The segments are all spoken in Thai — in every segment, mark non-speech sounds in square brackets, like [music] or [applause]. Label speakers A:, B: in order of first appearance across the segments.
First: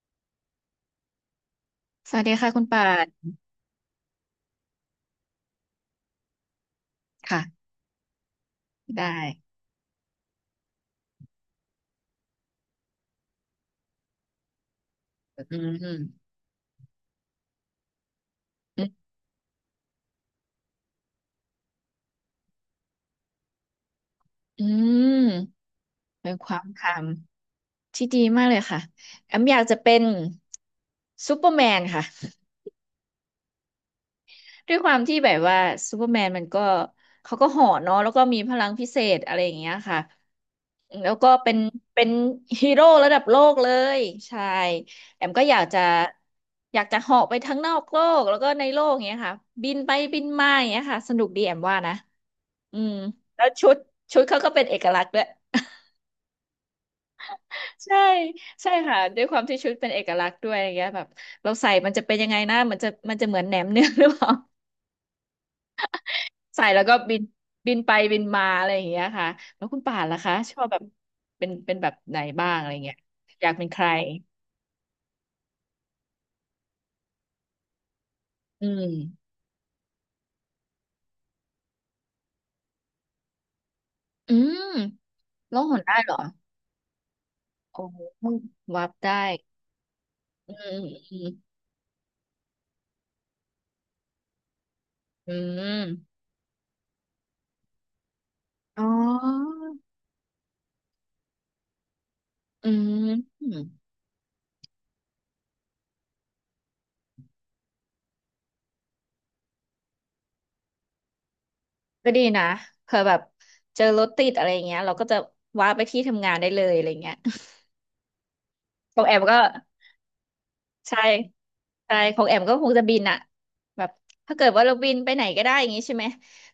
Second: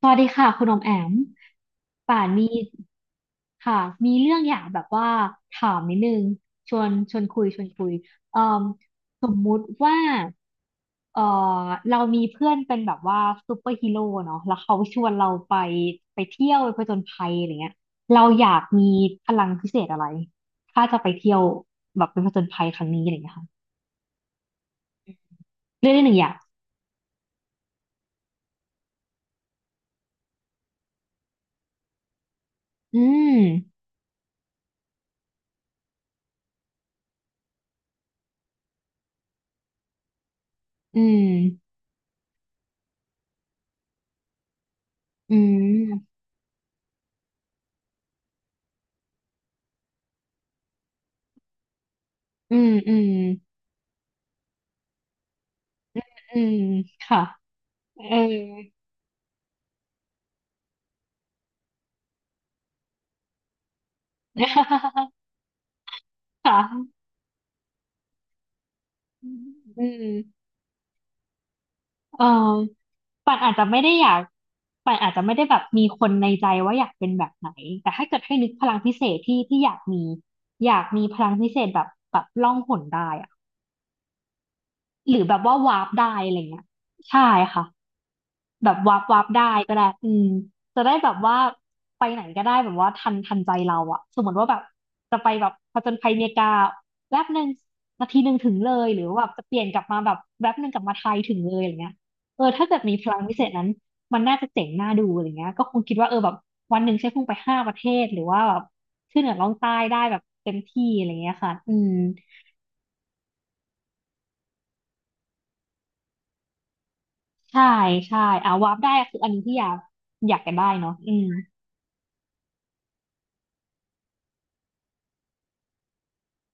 A: สวัสดีค่ะคุณอมแอม
B: ส
A: ป่า
B: วัส
A: น
B: ดี
A: มี
B: ค่ะคุณป่าน
A: ค่ะมีเรื่องอยากแบบว่าถามนิดนึงชวนชวนคุยชว
B: ค่ะ
A: นคุยเอ่ม
B: ได้
A: สมมุติว่าเอ่อเรามีเพื่อนเป็นแบบว่าซูเปอร์ฮีโร่เนาะแล้วเขาชวนเรา
B: อื
A: ไป
B: มอืม
A: ไปเที่ยวไปผจญภัยอะไรเงี้ยเราอยากมีพลังพิเศษอะไรถ้าจะไปเที่ยวแบบเป็นผจญภัยครั้งนี้อะไรเงี้ยค่ะ
B: อืม
A: เรื่องที่หนึ่งอย่า
B: เป็
A: ง
B: นความคำที่ดีมากเลยค่ะแอมอยากจะเป็นซูเปอร์แมนค่ะ
A: อืม
B: ด้วยความที่แบบว่าซูเปอร์แมนมันก็เขาก็เห่อเนาะแล้วก็มีพลังพิเศษอะไรอย่างเงี้ยค่ะ
A: อื
B: แล้วก็เป็น
A: ม
B: เป็นฮีโร่ระดับโลกเลยใช่แอม
A: อื
B: ก็อยากจะ
A: ม
B: อยากจะเหาะไปทั้งนอกโลกแล้วก็ในโลกอย่างเงี้ยค่ะบินไปบินมาอย่างเงี้ยค่ะสนุกดีแอมว่านะ
A: อืม
B: อื
A: อื
B: ม
A: ม
B: แล้วชุดเขาก็เป็นเอกลักษณ์ด้วย [laughs]
A: อืมค่ะ
B: ใช่
A: เออ
B: ใช่ค่ะด้วยความที่ชุดเป็นเอกลักษณ์ด้วยอะไรเงี้ยแบบเราใส่มันจะเป็นยังไงนะมันจะเหมือนแหนมเนืองหรือเปล่า
A: [laughs]
B: [laughs] ใส่แล้ว
A: ค่ะ
B: ก็บินบินไปบินมาอะไรอย่างเงี้ยค่ะแล้วคุณ
A: อื
B: ป่านล่ะคะ
A: ม
B: ชอบแบบเป็นแบบไหน
A: เออ
B: บ้างอะไรเงี้ย
A: ป่าน
B: อ
A: อา
B: ยา
A: จ
B: ก
A: จะ
B: เป็นใค
A: ไม่
B: ร
A: ได้อยากป่านอาจจะไม่ได้แบบมีคนในใจว่าอยากเป็นแบบไหนแต่ถ้าเกิดให้นึกพ
B: อื
A: ลังพิเศษ
B: ม
A: ที่ที่อยากมีพลังพิเศษแบบล่องหนได้อะ
B: อืม
A: หรือแบบว่า
B: ร้องห
A: วา
B: น
A: ร์ป
B: ได้เหร
A: ได้
B: อ
A: อะไรเงี้ยใช่ค่ะ
B: โอ้
A: แบบ
B: วับ
A: วับ
B: ได้
A: วับได้ก็ได้อืม
B: อืม
A: จะได้แบ
B: อื
A: บ
B: ม
A: ว่าไปไหนก็ได้แบบว่าทันใจเราอะสมมติว่าแบบจะไป
B: อื
A: แบ
B: ม
A: บ
B: อื
A: ผ
B: ม
A: จญภัยเมกาแป๊บหนึ่งนาทีหนึ่งถึงเล
B: อ๋
A: ย
B: อ
A: หรือว่าแบบจะเปลี่ยนกลับมาแบบแป๊บหนึ่งกลับมาไทยถึงเลยอะไรเงี้ยเออถ้า
B: อื
A: เกิดมีพลังวิเศษนั้น
B: ม
A: มันน่าจะเจ๋งน่าดูอะไรเงี้ยก็คงคิดว่าเออแบบวันหนึ่งใช้พุ่งไปห้าประเทศหรือว่าแบบขึ้นเหนือล่องใต้ได้แบบเต็มที่อะไรเงี้ยค่ะอืม
B: ก็ดีนะเผื่อแบบเจอรถติดอะไรเงี้ยเราก็จะว้าไปที่ทำงานได้เลยอะไรเงี้ย
A: ใช่ใช่อ่าวาร์ปได้
B: ของแอ
A: คือ
B: ม
A: อัน
B: ก็
A: นี้ที่อยากกันได้เนาะ
B: ใช่
A: อืม
B: ใช่ของแอมก็คงจะบินอะแบบถ้าเกิดว่าเราบินไปไหนก็ได้อย่างงี้ใช่ไหม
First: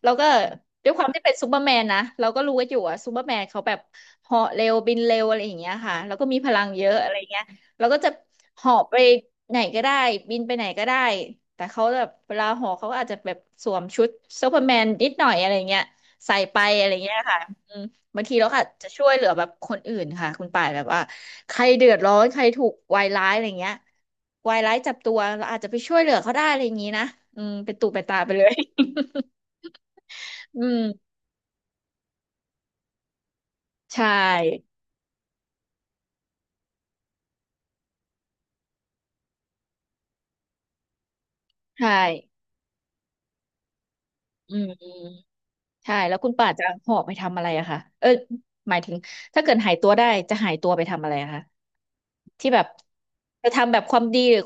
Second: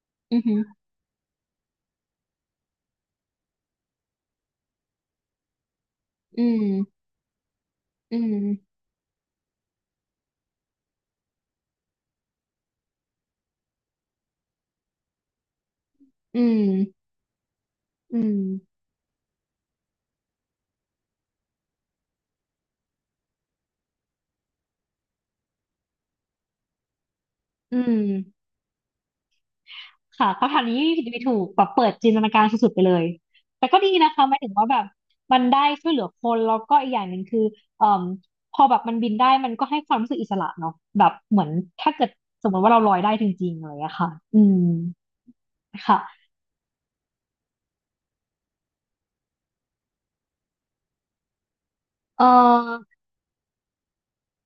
B: เราก็
A: อือหือ
B: ด้วยความที่เป็นซูเปอร์แมนนะเราก็รู้กันอยู่อะซูเปอร์แมนเขาแบบเหาะเร็วบินเร็วอะไรอย่างเงี้ยค่ะแล้วก็มี
A: อื
B: พลังเยอะ
A: ม
B: อะไรเงี้ยเราก็จะ
A: อืม
B: เหาะไปไหนก็ได้บินไปไหนก็ได้แต่เขาแบบเวลาเหาะเขาก็อาจจะแบบสวมชุดซูเปอร์แมนนิดหน่อยอะไรเงี้ยใส่
A: อื
B: ไปอะไร
A: ม
B: เงี้ยค่ะ
A: อื
B: บางที
A: ม
B: เราก็อาจจะช่วยเหลือแบบคนอื่นค่ะคุณป่านแบบว่าใครเดือดร้อนใครถูกวายร้ายอะไรเงี้ยวายร้ายจับตัวเราอาจจะไปช่วยเหลือเขาได้อะไรอย่างนี้นะอืมเป็น
A: อื
B: ตุเป็นตาไปเล
A: ม
B: ย
A: ค่ะ
B: [laughs]
A: คำถา
B: อื
A: มนี้่
B: ม
A: ผิดไม่ถูกแบบเปิดจินตนาการสุดๆไปเลย แต่ก็ดี
B: ใช่
A: นะคะหมายถึงว่าแบบมันได้ช่วยเหลือคนแล้วก็อีกอย่างหนึ่งคือเอ่อพอแบบมันบินได้มันก็ให้ความรู้สึกอิสระเนาะแบบเหมือนถ้า
B: ใช่
A: เกิดสมมติว่าเราลอยได้จริงๆอะไรอย่างเงี้ยค่ะอื
B: อื
A: ม
B: มอืมใช่แล้ว
A: ค่ะ
B: คุณป่าจะหอบไปทำอะไรอะคะเออหมายถึงถ้าเกิดหายตัวได้จะหายตัวไปทำอะไรอะคะ
A: เอ่
B: ที่แบบ
A: อ
B: จะทำแบบความดีหรือ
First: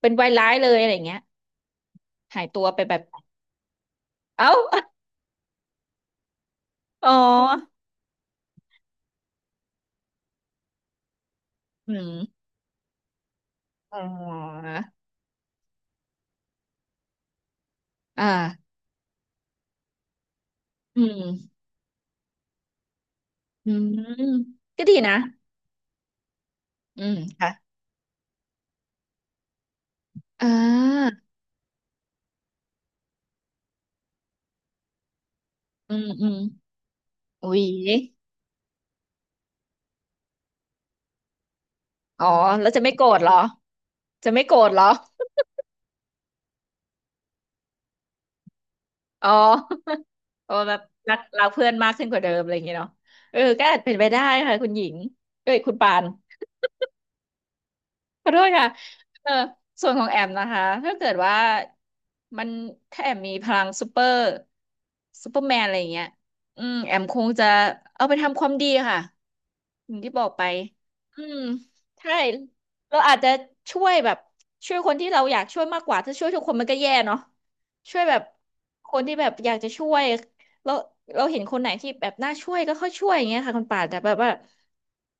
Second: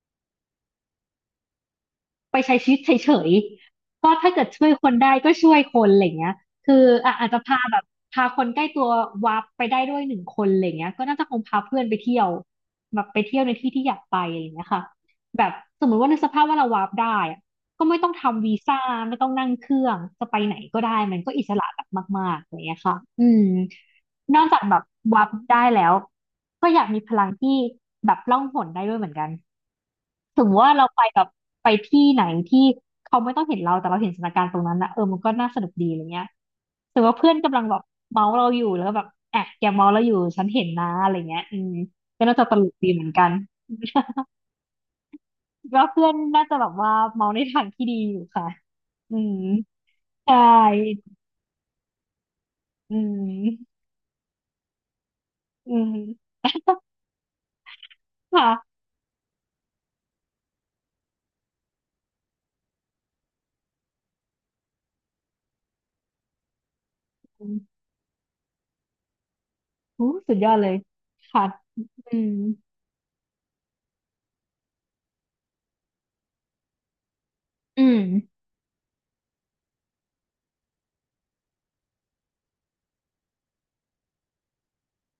B: เป็นวายร้ายเลยอะไรอย่างเงี้ย
A: ไป
B: หาย
A: ใช้
B: ตัว
A: ชีวิ
B: ไป
A: ต
B: แบบ
A: เฉยๆก็ถ้าเกิด
B: เอ้า
A: ช่วยค
B: [laughs]
A: นได้ก็ช่วยคนอะไรเงี้ยคือ
B: อ๋อ
A: อ่ะอาจจะพาแบบพาคนใกล้ตัววาร์ปไปได้ด้วยหนึ่งคนอะไรเงี้ยก็น่าจะคงพาเพื่อน
B: อื
A: ไปเที่ยว
B: ม
A: แบบไปเที่ยวในที่ที่อยา
B: อ๋
A: กไปอะไรเงี้
B: อ
A: ยค่ะแบบสมมติว่าในกสภาพว่าเราวาร์ปได้อะก็ไม่ต้อง
B: อ่า
A: ทำวีซ่าไม่ต้องนั่งเครื่องจะไปไหนก็ได้
B: อื
A: มันก็อิส
B: ม
A: ระแบบมากๆอะไรเงี้ยค่ะอืม
B: อืม
A: นอกจากแบบ
B: ก็ดีนะ
A: วาร์ปได้แล้วก็อยากมี
B: อื
A: พ
B: ม
A: ลังที่
B: ค่ะ
A: แบบล่องหนได้ด้วยเหมือนกัน สม
B: อ่
A: มติว่าเราไป
B: า
A: แบบไปที่ไหนที่เขาไม่ต้องเห็นเราแต่เราเห็นสถานการณ์ตรงนั้นนะเออมันก็น่าสนุกดี
B: อื
A: อะไร
B: ม
A: เงี้ย
B: อืม
A: สมมติว่าเพื่อน
B: อุ๊
A: กำลัง
B: ย
A: แบบเมาเราอยู่แล้วก็แบบอ่ะแกเมาเราอยู่ฉันเห็นนะอะไรเงี้ยอืมก็
B: อ๋อ
A: น่าจะตล
B: แล้ว
A: ก
B: จะ
A: ดี
B: ไม่
A: เห
B: โก
A: มื
B: ร
A: อน
B: ธ
A: กั
B: เหร
A: น
B: อ จะไม่โกรธเหรอ
A: [laughs] คิดว่าเพื่อนน่าจะแบบว่าเมาในทางที่ดีอยู่ค่ะอื
B: อ๋อ
A: มใช่
B: [laughs] อ๋อแบบรักเพื่อนมากขึ้นกว่าเดิมอะไรอย่างเงี้ยเนาะ
A: อื
B: เออก็
A: ม
B: อาจเป็นไปได้ค่ะคุณหญิงเอ้ยคุ
A: อื
B: ณปา
A: ม
B: นขอโทษค่ะ
A: ค่ะ
B: เออส่วนของแอมนะคะถ้าเกิดว่ามันถ้าแอมมีพลังซูเปอร์แมนอะไรอย่างเงี้ยอืม แอมคง
A: อื
B: จะ
A: ม
B: เอาไปทำความดีค่ะ อย่าง
A: อู้
B: ที่บอก
A: สุด
B: ไป
A: ยอดเลย
B: อืม
A: ค่ะ
B: ใช่
A: อืม
B: เราอาจจะช่วยแบบช่วยคนที่เราอยากช่วยมากกว่าถ้าช่วยทุกคนมันก็แย่เนาะ
A: อื
B: ช่ว
A: ม
B: ยแบบคนที่แบบอยากจะช่วยแล้วเราเห็นคนไหนที่แบบน่าช่วยก็ค่อยช่วยอย่างเงี้ยค่ะคุณป่านแต่แบบว่า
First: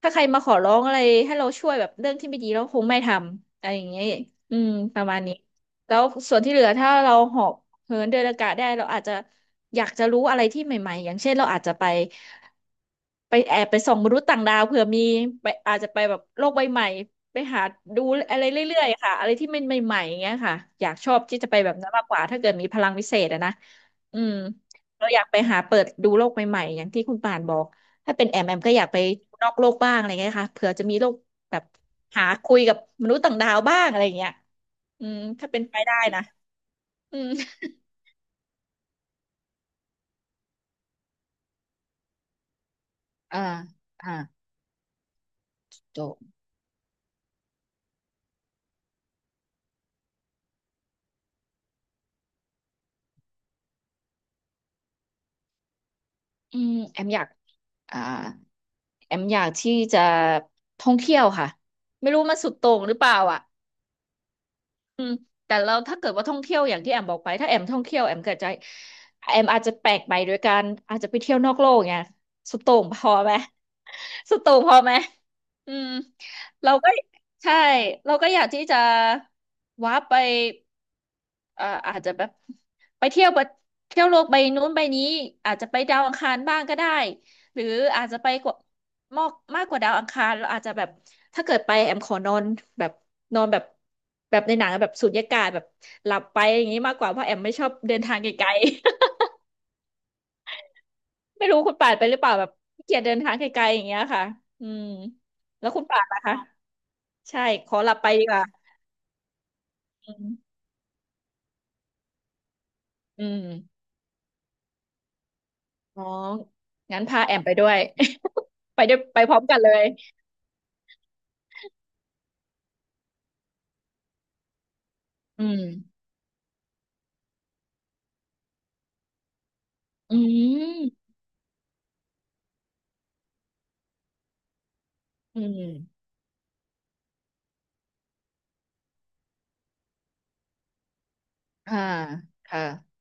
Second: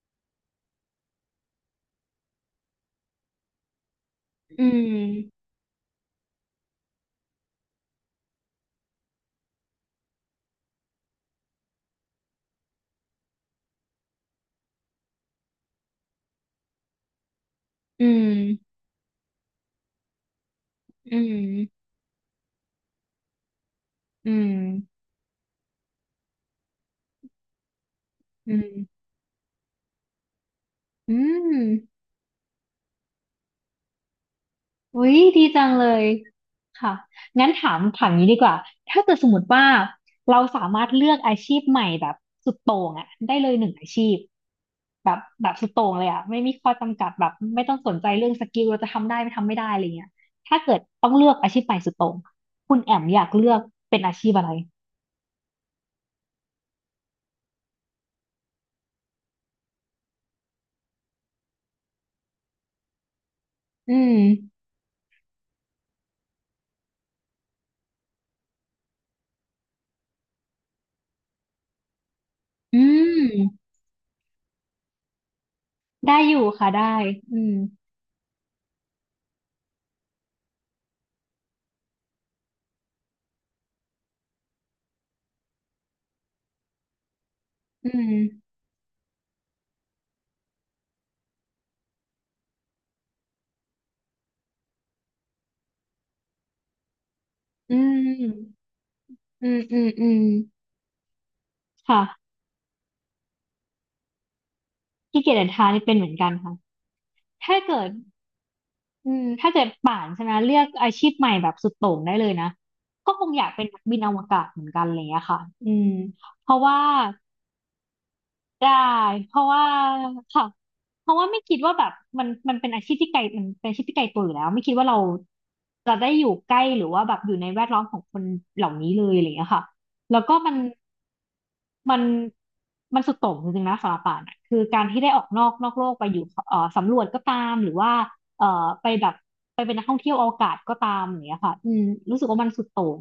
B: ถ้าใครมาขอร้องอะไรให้เราช่วยแบบเรื่องที่ไม่ดีเราคงไม่ทำอะไรอย่างเงี้ยอื
A: อื
B: มประมาณนี้
A: ม
B: แล้วส่วนที่เหลือถ้าเราหอบ เหินเดินอากาศได้เราอาจจะอยากจะรู้อะไรที่ใหม่ๆอย่างเช่นเราอาจจะไปแอบไปส่องมนุษย์ต่างดาวเผื่อมีไปอาจจะไปแบบโลกใบใหม่ไปหาดู
A: อื
B: อะไร
A: ม
B: เรื่อยๆค่ะอะไรที่มันใหม่ๆอย่างเงี้ยค่ะอยากชอ
A: อื
B: บที่จะไปแบบ
A: ม
B: นั้นมากกว่าถ้าเกิดมีพลังวิเศษอะนะอื
A: อื
B: ม
A: ม
B: เราอยากไปหาเปิดดูโลกใหม่ๆอย่างที่คุณป่านบอกถ้าเป็นแอม
A: อื
B: แอม
A: ม
B: ก็อยากไปนอกโลกบ้างอะไรเงี้ยค่ะเผื่อจะมีโล
A: อื
B: ก
A: ม
B: แบบหาคุยกับมนุษย์ต่างดาวบ้างอะไรเงี้ยอื
A: อุ๊ย
B: ม
A: ดี
B: ถ้าเป็น
A: จัง
B: ไป
A: เล
B: ได้
A: ย
B: นะ
A: ค่ะ
B: อืม
A: งั้นถามนี้ดีกว่าถ้าเกิดสมมติว่าเราสามารถเลือกอาชีพใหม่แบบสุดโต่งอะได้
B: อ่า
A: เลยหนึ่งอาชี
B: อ่า
A: พแบบแบบสุด
B: จ
A: โต่งเลย
B: บ
A: อะไม่มีข้อจำกัดแบบไม่ต้องสนใจเรื่องสกิลเราจะทำได้ไม่ทำไม่ได้อะไรเงี้ยถ้าเกิดต้องเลือกอาชีพใหม่สุดโต่งคุณแอมอยากเลือกเป็นอาชีพอะไร
B: อืมแอมอยากอ่าแอมอยากที่จะท่องเที่ยวค่ะไม่รู้มันสุดโต่งหรือเปล่าอ่ะ
A: อืม
B: อืมแต่เราถ้าเกิดว่าท่องเที่ยวอย่างที่แอมบอกไปถ้าแอมท่องเที่ยวแอมเกิดใจแอมอาจจะแปลกไปโดยการอาจจะไปเที่ยวนอกโลกไงสุดโต่
A: อื
B: งพอไหม
A: ม
B: [laughs] สุดโต่งพอไหมอืม
A: ได้อยู่ค่ะ
B: เราก็
A: ได้อื
B: ใช่
A: ม
B: เราก็อยากที่จะว้าร์ปไป อาจจะแบบไปเที่ยวประเที่ยวโลกใบนู้นใบนี้อาจจะไปดาวอังคารบ้างก็ได้หรือ
A: อื
B: อาจ
A: ม
B: จะไปกว่ามากมากกว่าดาวอังคารเราอาจจะแบบถ้าเกิดไปแอมขอนอนแบบนอนแบบแบบในหนังอะแบบสูญญากาศแบบหลับไปอย่างนี้มากกว่าเพราะแอมไม่ชอบ
A: อื
B: เดินทางไกล
A: ม
B: ๆ
A: อืมอืมอืม
B: [laughs] ไม่รู้คุณป่าน
A: ค่ะ
B: ไปหรือเปล่าแบบขี้เกียจเดินทางไกลๆอย่างเงี้ยค่ะอืม
A: ขี้เกียจเดินทา
B: แล้
A: ง
B: วคุ
A: นี่
B: ณ
A: เป็น
B: ป่า
A: เห
B: น
A: มือน
B: ล่ะ
A: กัน
B: คะ
A: ค่ะ
B: ใช่
A: ถ้า
B: ขอ
A: เกิ
B: ห
A: ด
B: ลับไปดีกว่า
A: อืมถ้าเกิดป่าน
B: อื
A: ใช่ไหมเลื
B: ม
A: อกอาชีพใหม่แบบสุดโต่งได้เลยนะก็ค
B: อื
A: งอยากเป็น
B: ม
A: นักบินอวกาศเหมือนกันอะไรอย่างเงี้ยค่ะอืม
B: อ๋อ
A: เพราะว่า
B: งั้นพาแอมไปด้วย
A: ได้
B: [laughs] ไปด้วยไปพ
A: เพ
B: ร้อม
A: ราะ
B: กัน
A: ว่า
B: เลย
A: ค่ะเพราะว่าไม่คิดว่าแบบมันมันเป็นอาชีพที่ไกลมันเป็นอาชีพที่ไกลตัวอยู่แล้วไม่คิดว่าเรา
B: อืม
A: จะได้อยู่ใกล้หรือว่าแบบอยู่ในแวดล้อมของคนเหล่านี้เลยอะไรอย่างเงี้ยค่ะ
B: อื
A: แล้วก็มัน
B: ม
A: มันมันสุดโต่งจริงๆนะสำหรับป่านอะคือการที่ได้ออก
B: อื
A: นอกโลกไป
B: ม
A: อยู่สำรวจก็ตามหรือว่าเอ่อไปแบบไปเป็นนักท่องเที่ยวอวกาศก็ตามอย่างเงี้ยค่ะอื
B: อ่า
A: มรู้สึกว่ามัน
B: ค่ะ
A: สุดโต่ง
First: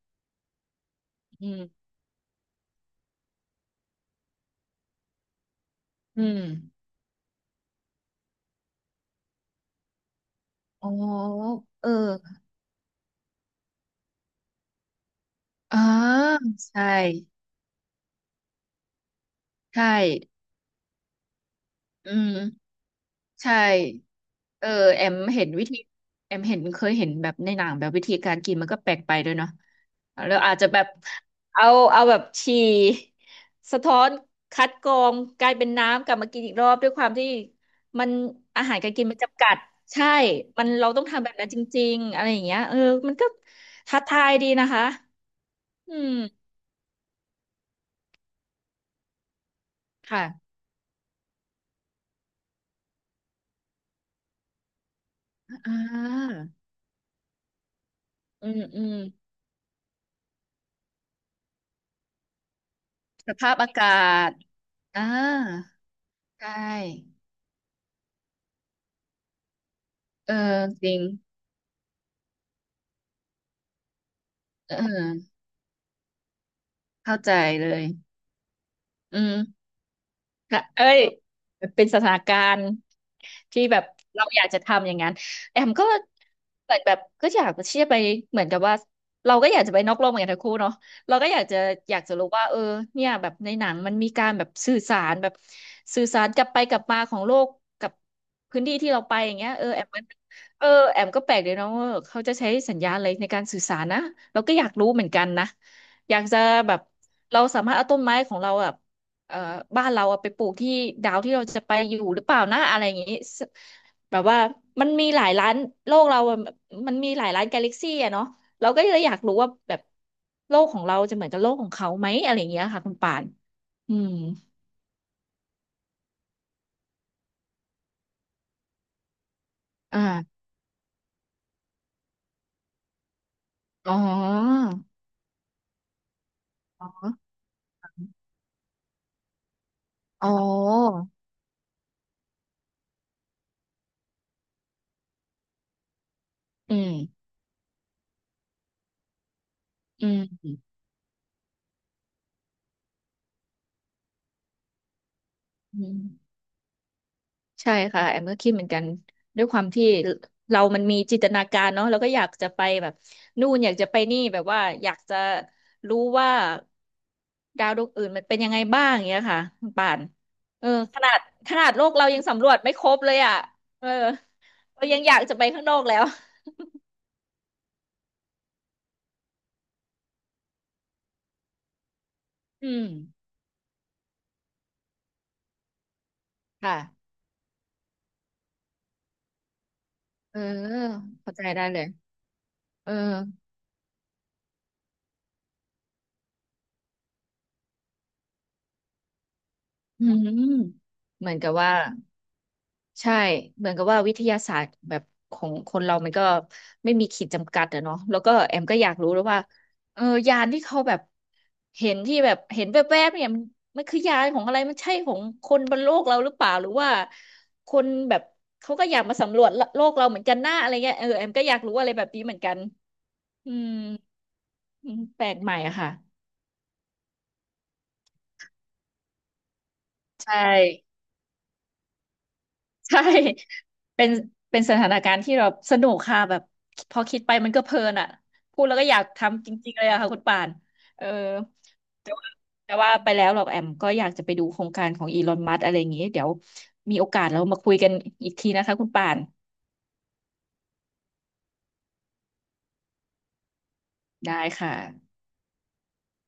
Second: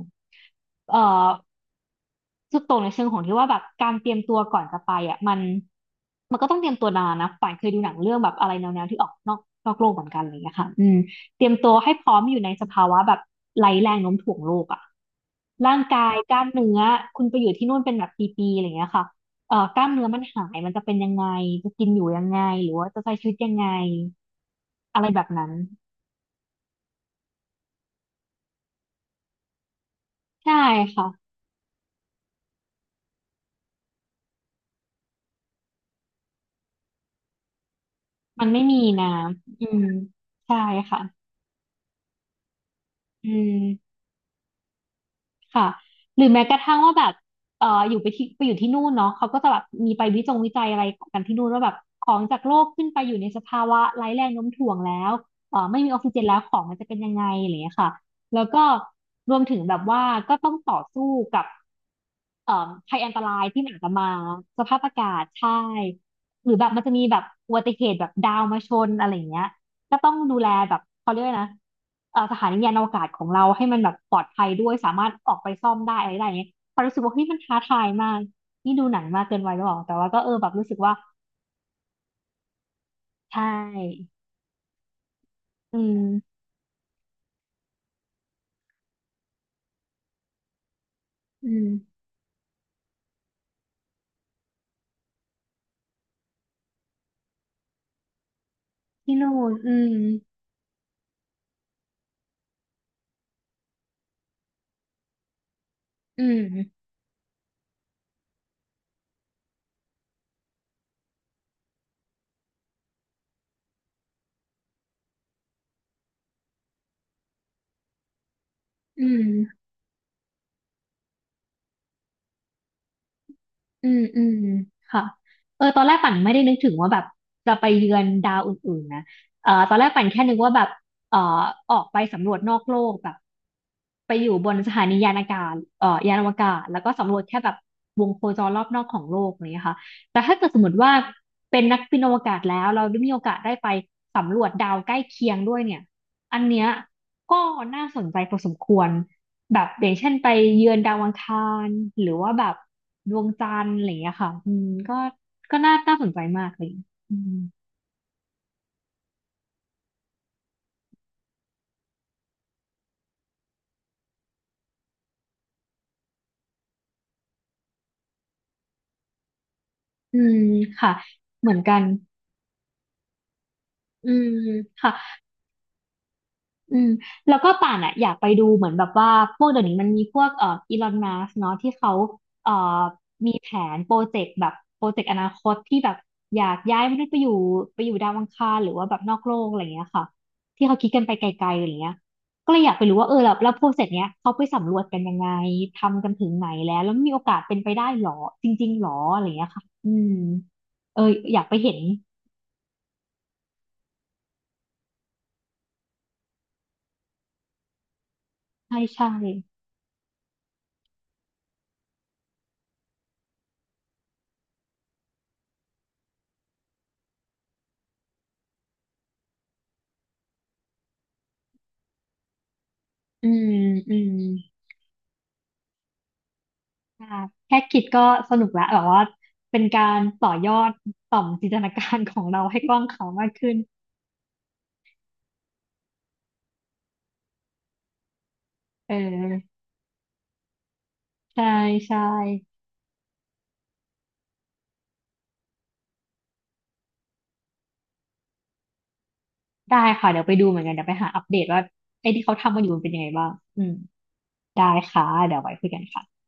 A: เอ่อ
B: อืม
A: สุดโตงในเชิงของที่ว่าแบบการเตรียมตัวก่อนจะไปอ่ะมัน
B: อื
A: มัน
B: ม
A: ก็ต้องเตรียมตัวนานนะป่านเคยดูหนังเรื่องแบบอะไรแนวๆที่ออกนอกโลกเหมือนกันอะไรอย่างเงี้ยค่ะอื
B: อ๋อ
A: มเตรียมตัว
B: เออ
A: ให้พร้อมอยู่ในสภาวะแบบไร้แรงโน้มถ่วงโลกอ่ะร่า
B: อ่า
A: งกายกล้ามเนื้อ
B: ใช่
A: คุณไปอยู่ที่นู่นเป็นแบบปีๆอะไรอย่างเงี้ยค่ะก
B: ใช่
A: ล้ามเนื้อมันหายมันจะเป็นยังไงจะกินอยู่
B: อื
A: ยัง
B: ม
A: ไงหรือว่าจะใช้ชีวิตยั
B: ใช่
A: งไง
B: เออ
A: อะ
B: แอ
A: ไร
B: ม
A: แบบ
B: เห็
A: นั้
B: น
A: น
B: วิธีแอมเห็นเคยเห็นแบบในหนังแบบวิธีการกินมันก็แปลกไปด้วยเนาะแล้วอา
A: ใช่
B: จจะแบบ
A: ค่ะ
B: เอาเอาแบบฉี่สะท้อนคัดกรองกลายเป็นน้ำกลับมากินอีกรอบด้วยความที่มัน
A: มันไม่
B: อาหาร
A: มี
B: การกิ
A: นะ
B: นมันจำกัด
A: อืม
B: ใช่
A: ใช่
B: มันเรา
A: ค่ะ
B: ต้องทำแบบนั้นจริงๆอะไรอย่างเงี้ยเออมันก็
A: อืม
B: ท้าทายดีนะคะ
A: ค่ะ
B: อืม
A: หรือแม้กระทั่งว่าแบบอยู่ไปที่ไปอยู่ที่นู่นเนาะเขาก็จะแบบมีไปวิจงวิ
B: ค่ะ
A: จัยอะไรกันที่นู่นว่าแบบของจากโลกขึ้นไปอยู่ในสภาวะไร้แรงโน้มถ่วงแล้ว
B: อ่
A: ไม่มีออกซิเจนแล้
B: า
A: วของมันจะเป็นยังไงอะไรอย่างเงี้ยค่ะแล้ว
B: อื
A: ก็
B: มอืม
A: รวมถึงแบบว่าก็ต้องต่อสู้กับ เอ่อภัยอันต
B: ส
A: ราย
B: ภาพ
A: ที่มั
B: อา
A: นอาจ
B: กา
A: จะมา
B: ศ
A: สภาพอา
B: อ่า
A: กาศใช่
B: ใช
A: หรือแบบมันจะมี
B: ่
A: แบบอุบัติเหตุแบบดาวมาชนอะไรอย่างเงี้ยก็ต้อง
B: เออ
A: ดูแลแบบ
B: จริง
A: เขาเรียกว่านะสถานียานอวกาศของเราให้มันแบบปลอดภัยด้ว
B: เ
A: ยสามารถอ
B: ออ
A: อกไปซ่อมได้อะไรได้อย่างเงี้ยพอรู้สึกว่า
B: เข้า
A: เฮ้ย
B: ใจ
A: มันท้า
B: เล
A: ทา
B: ย
A: ยมากนี่ดูหนัง
B: อื
A: มากเกินวัยหรื
B: ม
A: อเปล่าแต่ว่าก็เออแบบ
B: ค่ะ
A: รู้สึก
B: เอ้
A: ว่า
B: ย เป็นสถานการณ์
A: ใช
B: ที่แบบ
A: ่
B: เราอยากจะทำอย่างนั้นแอม
A: อื
B: ก็
A: ม
B: เหมือนแบบก็อยากจะเชี่ยร์ไปเหมือนกับว่าเราก็อยากจะไปนอกโลกเหมือนกันทั้งคู่เนาะเราก็อยาก
A: อื
B: จะ
A: ม
B: อยากจะรู้ว่าเออเนี่ยแบบในหนังมันมีการแบบสื่อสารแบบสื่อสารกลับไปกลับมาของโลกกับพื้นที่ที่เราไป
A: ที่
B: อย่า
A: นู่
B: งเงี้
A: น
B: ยเออ
A: อื
B: แอม
A: ม
B: มันเออแอมก็แปลกเลยเนาะว่าเขาจะใช้สัญญาณอะไรในการสื่อสารนะเราก็อยากรู้เหมือนกันนะอยา
A: อื
B: กจะ
A: ม
B: แบบเราสามารถเอาต้นไม้ของเราอะ เอ่อบ้านเราอะไปปลูกที่ดาวที่เราจะไปอยู่หรือเปล่านะอะไรอย่างงี้สแบบว่ามันมีหลายร้านโลกเราอะมันมีหลายร้านกาแล็กซี่อะเนาะเราก็เลยอ
A: อื
B: ยาก
A: ม
B: รู้ว่าแบบโลกของเราจะเหมือนกับโลกของเขาไหมอะไรอย่างเงี้ยค่ะคุณป่าน
A: อื
B: อื
A: ม
B: ม
A: อืมค่ะเออตอนแรกปั่นไม่ได้นึกถึงว่าแบบจะไปเยือนดาวอื่นๆนะเออตอนแรก
B: อ่า
A: ปั่นแค่นึกว่าแบบเออออกไปสำรวจนอกโลกแบบ
B: อ๋อ
A: ไปอยู่บนสถานียานอากาศเออยานอวกาศแล้ว
B: อ๋
A: ก็สำรวจ
B: อ
A: แค่แบบวงโคจรรอบนอกของโลกอย่างเนี้ยค่ะแต่
B: อ๋อ
A: ถ้าเกิดสมมติว่าเป็นนักบินอวกาศแล้วเราได้มีโอกาสได้ไปสำรวจดาวใกล้เคียงด้วยเนี่ย อันเนี้ย
B: อืม
A: ก็น่าสนใจพอสมควรแบบอย่าง
B: อื
A: เช่นไปเยื
B: ม
A: อนดาวอังคารหรือว่าแบบดวงจันทร์อะไรอย่างเงี้ยค่ะอืมก็ก็น่า
B: อื
A: น่า
B: ม
A: สนใจมากเลยอืม
B: ใช่ค่ะแอมก็คิดเหมือนกันด้วยความที่เรามันมีจินตนาการเนาะเราก็อยากจะไปแบบนู่นอยากจะไปนี่แบบว่าอยากจะรู้ว่าดาวดวงอื่นมันเป็นยังไงบ้างอย่างเงี้ยค่ะคุณป่าน
A: อืม
B: เออ
A: ค่ะ
B: ขนาด
A: เห
B: ข
A: มือน
B: นาด
A: กัน
B: โลกเรายังสำรวจไม่ครบเลยอ่ะเออ
A: อืม
B: เรา
A: ค่ะ
B: ยังอยากจะไปข้างนอกแล้ว
A: อืมแล้วก็ป่านอ่ะอยากไปดูเหมือนแบบว่าพวกเดี๋ยวนี้มันมีพวกอีลอนมัสเนาะที่เขาเอ่อ
B: อืม
A: มีแผนโปรเจกต์แบบโปรเจกต์อนาคตที่แบบอยาก
B: ค่ะ
A: ย้ายมนุษย์ไปอยู่ไปอยู่ดาวอังคารหรือว่าแบบนอกโลกอะไรอย่างเงี้ยค่ะ
B: เออ
A: ที่เขาคิดกันไปไก
B: เข้าใจ
A: ลๆอะ
B: ได้
A: ไร
B: เลย
A: เงี้ยก็เลยอยากไป
B: เออ
A: รู้ว่าเออแล้วแล้วโปรเจกต์เนี้ยเขาไปสำรวจกันยังไงทำกันถึงไหนแล้วแล้วมีโอกาสเป็นไปได้หรอจริงๆหรออะไรเงี้ยค่ะอื
B: อื
A: ม
B: ม
A: เออ
B: เหมือ
A: อ
B: น
A: ยาก
B: กับ
A: ไปเห็
B: ว่า
A: น
B: ใช่เหมือนกับว่าวิทยาศาสตร์แบบของคนเรามันก็ไม่มีขีดจำกัดอะเนาะแล้วก็แอมก็
A: ใช่
B: อยาก
A: ใช่
B: รู้แล้วว่าเออยานที่เขาแบบเห็นที่แบบเห็นแวบๆเนี่ยมันมันคือยานของอะไรมันใช่ของคนบนโลกเราหรือเปล่าหรือว่าคนแบบเขาก็อยากมาสำรวจโลกเราเหมือนกันหน้าอะไรเงี้ยเออแอมก็อยากรู้อะไรแบบนี้เหมือนกัน
A: อืม
B: อืม
A: อืม
B: อืมแปลกใหม่อะค่ะ
A: อ่าแค่คิดก็สนุกละแบบว่าเป็นการต่อ
B: ใช่
A: ยอดต่อมจินตนาการของเราให้กว้างข
B: ใช่
A: วางมากขึ้น
B: เป็นเป็นสถานการณ์ที่เราสนุกค่ะแบบพอคิดไปมันก็เพลินอ่ะพูดแล้วก็
A: เ
B: อยากทำจ
A: ออ
B: ริงๆเลยอะค่ะคุณป่านเออ
A: ใช่ใช่
B: แต่ว่าแต่ว่าไปแล้วหรอกแอมก็อยากจะไปดูโครงการของอีลอนมัสอะไรอย่างงี้เดี๋ยวมีโอกาสเรามาคุยกันอีกทีนะคะคุณป่าน
A: ได้ค่ะเดี๋ยวไปดูเหมือนกันเดี๋ยวไปหาอัปเดตว่าไอ้ที่เขาทำกันอยู่มันเป็นยังไงบ้างอืม
B: ได้
A: ได้
B: ค่ะ
A: ค่ะเดี๋ยวไว้คุยกันค่ะ